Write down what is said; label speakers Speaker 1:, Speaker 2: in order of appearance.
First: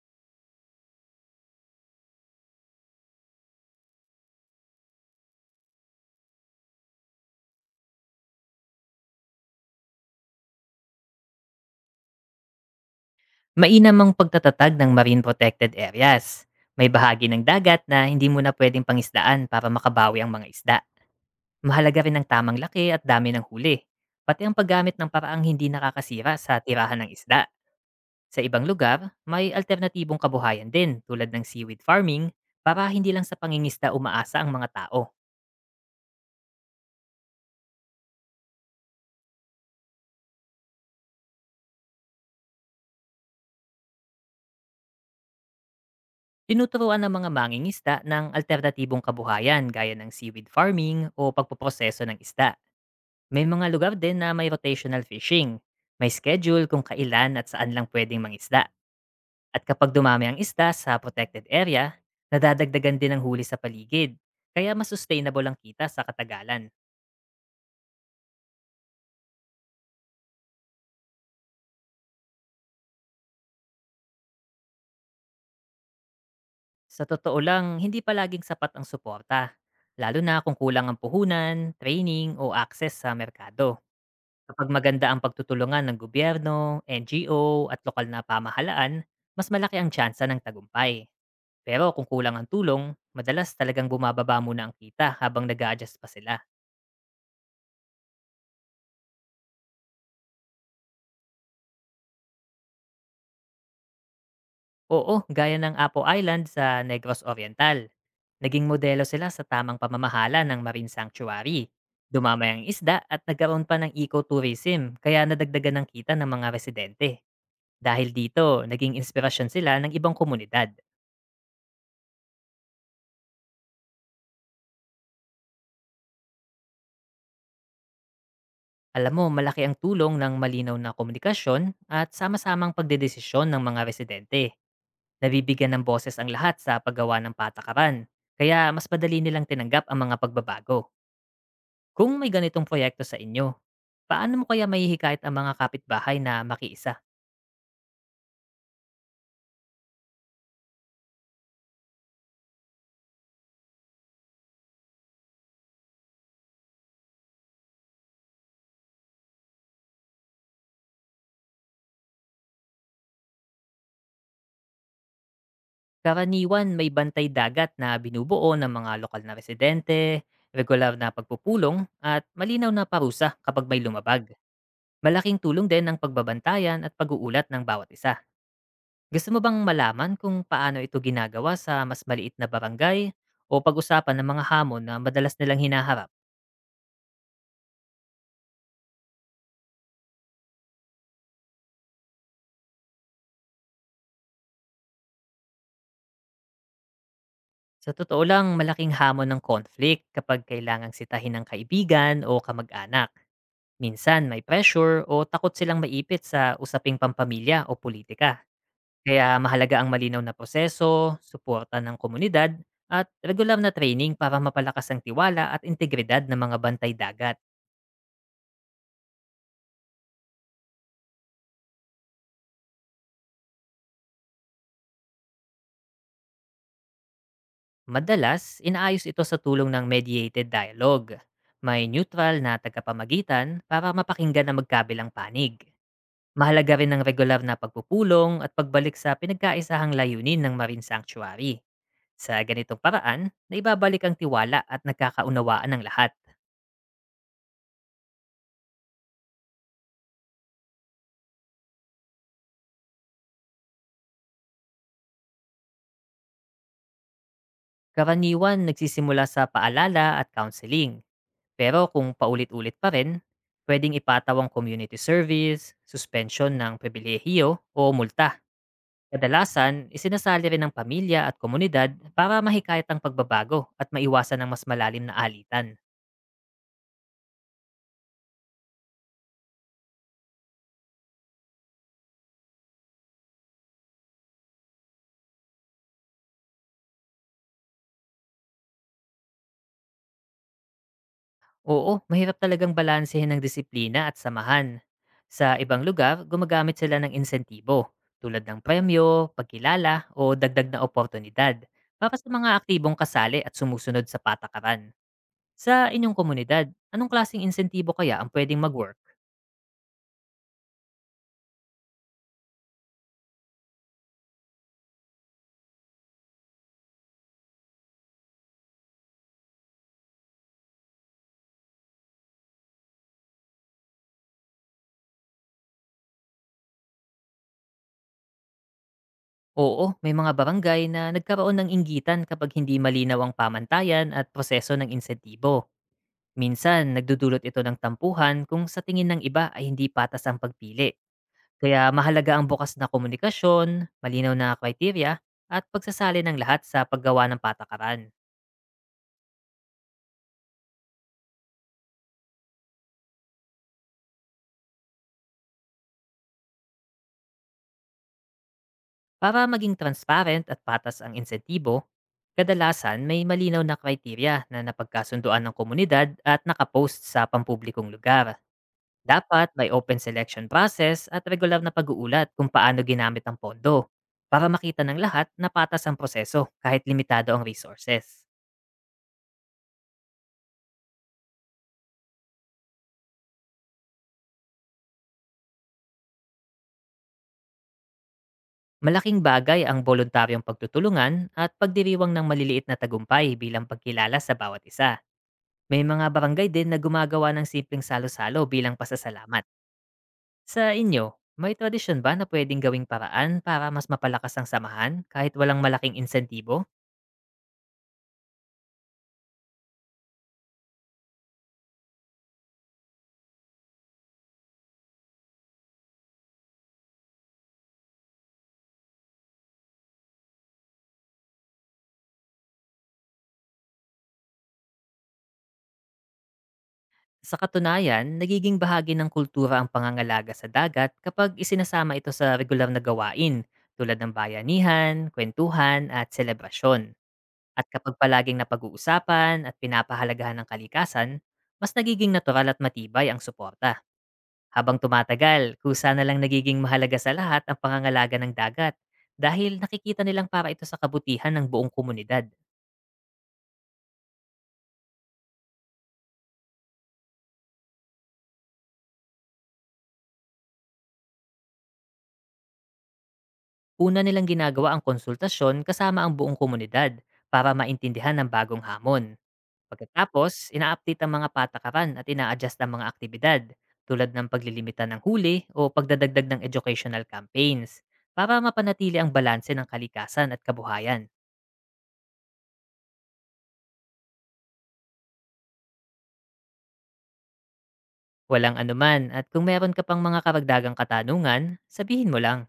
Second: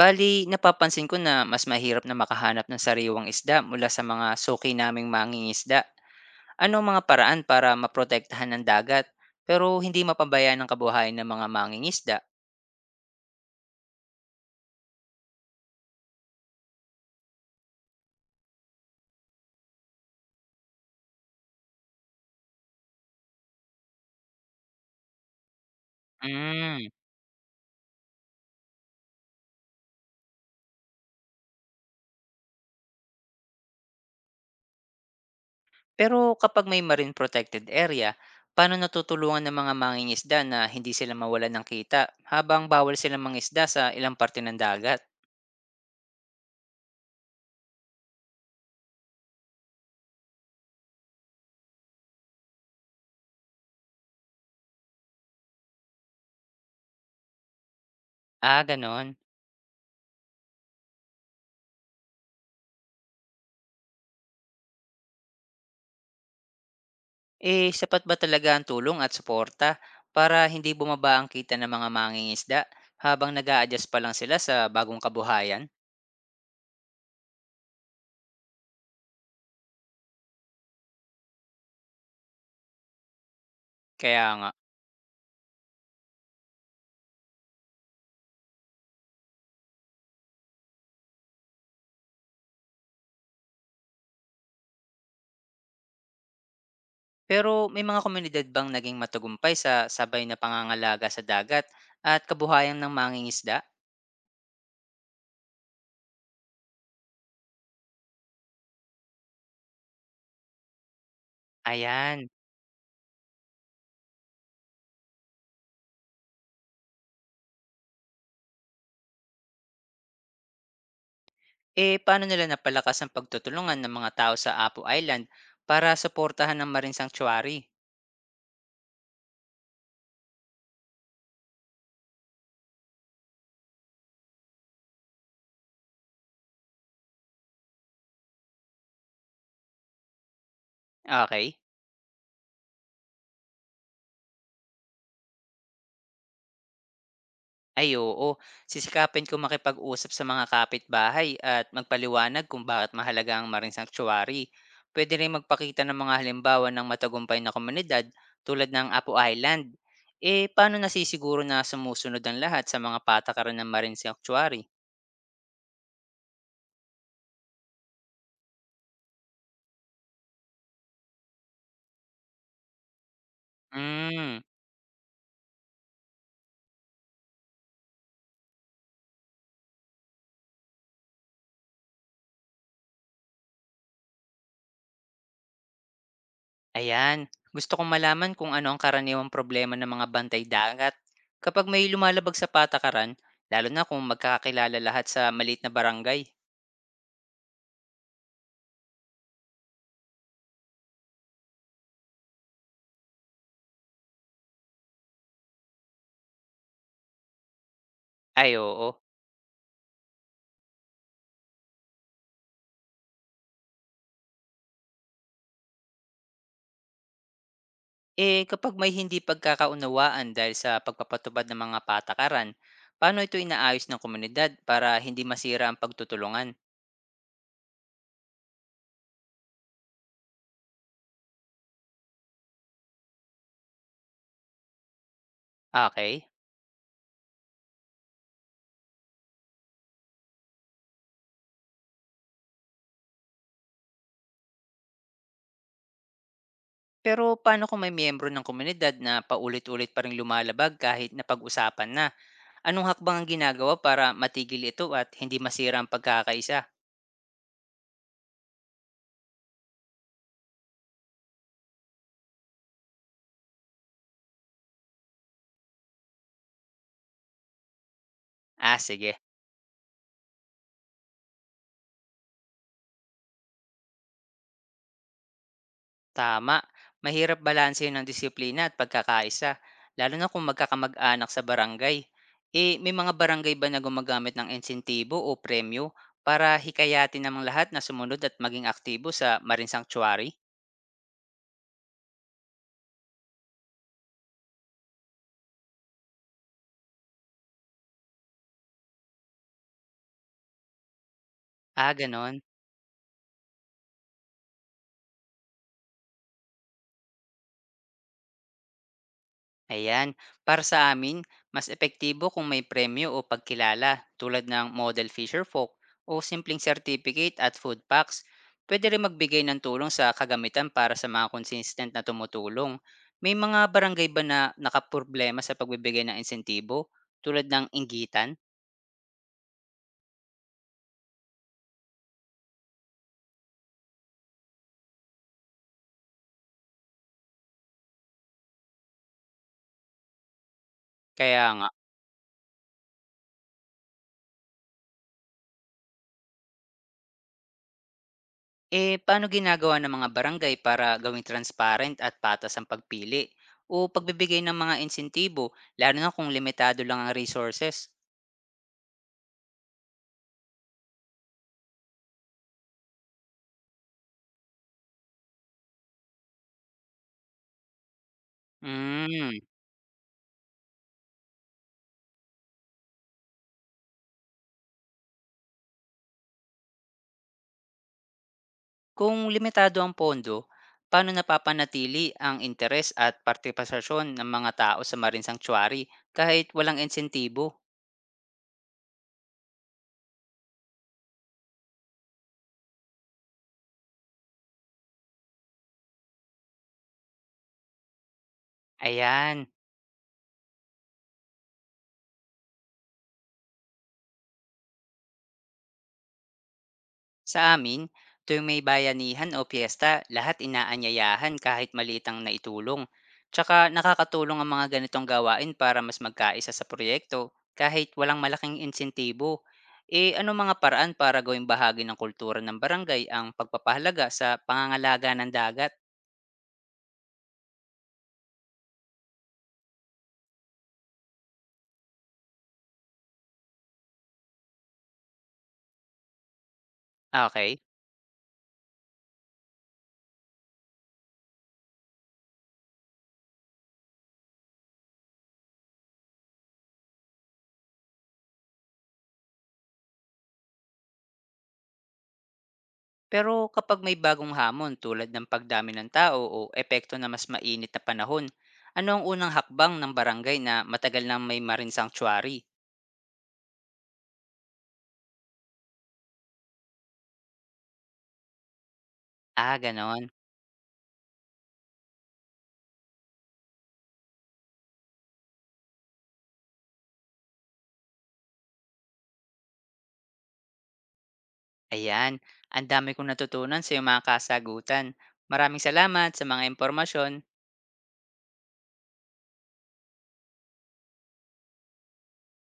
Speaker 1: Bali, napapansin ko na mas mahirap na makahanap ng sariwang isda mula sa mga suki naming mangingisda. Ano ang mga paraan para maprotektahan ng dagat pero hindi mapabayaan ang kabuhayan ng mga mangingisda?
Speaker 2: Mainam ang pagtatatag ng marine protected areas. May bahagi ng dagat na hindi mo na pwedeng pangisdaan para makabawi ang mga isda. Mahalaga rin ang tamang laki at dami ng huli, pati ang paggamit ng paraang hindi nakakasira sa
Speaker 1: Mm.
Speaker 2: tirahan ng isda. Sa ibang lugar, may alternatibong kabuhayan din tulad ng seaweed farming para hindi lang sa pangingisda umaasa ang mga tao.
Speaker 1: Pero kapag may marine protected area, paano natutulungan ng mga mangingisda na hindi sila mawalan ng kita habang bawal silang mangisda sa ilang parte ng dagat?
Speaker 2: Tinuturuan ng mga mangingisda ng alternatibong kabuhayan gaya ng seaweed farming o pagpoproseso ng isda. May mga lugar din na may rotational fishing. May schedule kung kailan at saan lang pwedeng
Speaker 1: Ah,
Speaker 2: mangisda.
Speaker 1: ganon.
Speaker 2: At kapag dumami ang isda sa protected area, nadadagdagan din ang huli sa paligid. Kaya mas sustainable ang kita sa katagalan.
Speaker 1: Eh, sapat ba talaga ang tulong at suporta para hindi bumaba ang kita ng mga mangingisda habang nag adjust pa lang sila sa bagong kabuhayan?
Speaker 2: Sa totoo lang, hindi palaging sapat ang suporta. Lalo na kung kulang ang puhunan, training o access sa merkado.
Speaker 1: Kaya nga.
Speaker 2: Kapag maganda ang pagtutulungan ng gobyerno, NGO at lokal na pamahalaan, mas malaki ang tsansa ng tagumpay. Pero kung kulang ang tulong, madalas talagang bumababa muna ang kita habang nag adjust pa sila.
Speaker 1: Pero may mga komunidad bang naging matagumpay sa sabay na pangangalaga sa dagat at kabuhayan ng mangingisda?
Speaker 2: Oo, gaya ng Apo Island sa Negros Oriental. Naging modelo sila sa tamang pamamahala ng marine sanctuary.
Speaker 1: Ayan.
Speaker 2: Dumamay ang isda at nagkaroon pa ng ecotourism kaya nadagdagan ng kita ng mga residente. Dahil dito, naging inspirasyon sila ng ibang komunidad.
Speaker 1: Eh, paano nila napalakas ang pagtutulungan ng mga tao sa Apo Island para suportahan ng Marine Sanctuary?
Speaker 2: Alam mo, malaki ang tulong ng malinaw na komunikasyon at sama-samang pagdedesisyon ng mga residente. Nabibigyan ng boses ang lahat sa paggawa ng patakaran, kaya mas madali nilang tinanggap ang mga pagbabago.
Speaker 1: Okay.
Speaker 2: Kung may ganitong proyekto sa inyo, paano mo kaya mahihikayat ang mga kapitbahay na makiisa?
Speaker 1: Ay oo, sisikapin ko makipag-usap sa mga kapitbahay at magpaliwanag kung bakit mahalaga ang Marine Sanctuary. Pwede rin magpakita ng mga halimbawa ng matagumpay na komunidad tulad ng Apo Island. Eh, paano nasisiguro na sumusunod ang lahat sa mga patakaran ng Marine Sanctuary?
Speaker 2: Karaniwan may bantay dagat na binubuo ng mga lokal na residente, regular na pagpupulong, at malinaw na parusa kapag may lumabag.
Speaker 1: Hmm,
Speaker 2: Malaking tulong din ang pagbabantayan at pag-uulat ng bawat isa. Gusto mo bang malaman kung paano ito ginagawa sa mas maliit na barangay o pag-usapan ng mga hamon na madalas nilang hinaharap?
Speaker 1: ayan. Gusto kong malaman kung ano ang karaniwang problema ng mga bantay dagat. Kapag may lumalabag sa patakaran, lalo na kung magkakakilala lahat sa maliit na barangay.
Speaker 2: Sa totoo lang, malaking hamon ng conflict kapag kailangang sitahin ng kaibigan o kamag-anak. Minsan may pressure o takot silang maipit sa usaping pampamilya o politika.
Speaker 1: Ay oo.
Speaker 2: Kaya mahalaga ang malinaw na proseso, suporta ng komunidad, at regular na training para mapalakas ang tiwala at integridad ng mga bantay dagat.
Speaker 1: Eh, kapag may hindi pagkakaunawaan dahil sa pagpapatubad ng mga patakaran, paano ito inaayos ng komunidad para hindi masira ang pagtutulungan?
Speaker 2: Madalas, inaayos ito sa tulong ng mediated dialogue. May neutral na tagapamagitan para mapakinggan ang magkabilang panig.
Speaker 1: Okay.
Speaker 2: Mahalaga rin ang regular na pagpupulong at pagbalik sa pinagkaisahang layunin ng Marine Sanctuary. Sa ganitong paraan, naibabalik ang tiwala at nagkakaunawaan ng lahat.
Speaker 1: Pero paano kung may miyembro ng komunidad na paulit-ulit pa rin lumalabag kahit napag-usapan na? Anong hakbang ang ginagawa para matigil ito at hindi masira ang pagkakaisa?
Speaker 2: Karaniwan nagsisimula sa paalala at counseling, pero kung paulit-ulit pa rin, pwedeng ipataw ang community service, suspension ng pribilehiyo o multa.
Speaker 1: Ah, sige.
Speaker 2: Kadalasan, isinasali rin ng pamilya at komunidad para mahikayat ang pagbabago at maiwasan ang mas malalim na alitan.
Speaker 1: Tama. Mahirap balansehin ang disiplina at pagkakaisa, lalo na kung magkakamag-anak sa barangay. Eh, may mga barangay ba na gumagamit ng insentibo o premyo para hikayatin namang lahat na sumunod at maging aktibo sa Marine Sanctuary?
Speaker 2: Oo, mahirap talagang balansehin ng disiplina at samahan. Sa ibang lugar, gumagamit sila ng insentibo tulad ng premyo, pagkilala o dagdag na oportunidad
Speaker 1: Ah,
Speaker 2: para sa
Speaker 1: ganon.
Speaker 2: mga aktibong kasali at sumusunod sa patakaran. Sa inyong komunidad, anong klaseng insentibo kaya ang pwedeng mag.
Speaker 1: Ayan, para sa amin, mas epektibo kung may premyo o pagkilala tulad ng Model Fisher Folk o simpleng certificate at food packs. Pwede rin magbigay ng tulong sa kagamitan para sa mga consistent na tumutulong. May mga barangay ba na nakaproblema sa pagbibigay ng insentibo tulad ng inggitan?
Speaker 2: Oo, may mga barangay na nagkaroon ng inggitan kapag hindi malinaw ang pamantayan at proseso ng insentibo. Minsan, nagdudulot ito ng tampuhan kung sa tingin ng iba ay hindi patas ang pagpili.
Speaker 1: Kaya nga,
Speaker 2: Kaya mahalaga ang bukas na komunikasyon, malinaw na kriteriya, at pagsasali ng lahat sa paggawa ng patakaran.
Speaker 1: eh paano ginagawa ng mga barangay para gawing transparent at patas ang pagpili o pagbibigay ng mga insentibo lalo na kung limitado lang ang resources?
Speaker 2: Para maging transparent at patas ang insentibo, kadalasan may malinaw na kriteriya na napagkasunduan ng komunidad at nakapost sa pampublikong lugar.
Speaker 1: Hmm,
Speaker 2: Dapat may open selection process at regular na pag-uulat kung paano ginamit ang pondo para makita ng lahat na patas ang proseso kahit limitado ang resources.
Speaker 1: kung limitado ang pondo, paano napapanatili ang interes at partipasasyon ng mga tao sa Marine Sanctuary kahit walang insentibo?
Speaker 2: Malaking bagay ang voluntaryong pagtutulungan at pagdiriwang ng maliliit na tagumpay bilang pagkilala sa bawat isa. May mga barangay din na gumagawa ng simpleng salo-salo bilang
Speaker 1: Ayan,
Speaker 2: pasasalamat. Sa inyo, may tradisyon ba na pwedeng gawing paraan para mas mapalakas ang samahan kahit walang malaking insentibo?
Speaker 1: sa amin, tuwing may bayanihan o piyesta, lahat inaanyayahan kahit maliit ang naitulong. Tsaka nakakatulong ang mga ganitong gawain para mas magkaisa sa proyekto kahit walang malaking insentibo. Eh, ano mga paraan para gawing bahagi ng kultura ng barangay ang pagpapahalaga sa pangangalaga ng dagat?
Speaker 2: Sa katunayan, nagiging bahagi ng kultura ang pangangalaga sa dagat kapag isinasama ito sa regular na gawain tulad ng bayanihan, kwentuhan at selebrasyon.
Speaker 1: Okay.
Speaker 2: At kapag palaging napag-uusapan at pinapahalagahan ng kalikasan, mas nagiging natural at matibay ang suporta. Habang tumatagal, kusa na lang nagiging mahalaga sa lahat ang pangangalaga ng dagat dahil nakikita nilang para ito sa kabutihan ng buong komunidad.
Speaker 1: Pero kapag may bagong hamon tulad ng pagdami ng tao o epekto na mas mainit na panahon, ano ang unang hakbang ng barangay na matagal nang may marine sanctuary?
Speaker 2: Una nilang ginagawa ang konsultasyon kasama ang buong komunidad para maintindihan ang bagong hamon.
Speaker 1: Ah, gano'n.
Speaker 2: Pagkatapos, ina-update ang mga patakaran at ina-adjust ang mga aktibidad tulad ng paglilimita ng huli o pagdadagdag ng educational campaigns para mapanatili ang balanse ng kalikasan at kabuhayan.
Speaker 1: Ayan, ang dami kong natutunan sa iyong mga kasagutan. Maraming salamat sa mga impormasyon.
Speaker 2: Walang anuman at kung meron ka pang mga karagdagang katanungan, sabihin mo lang.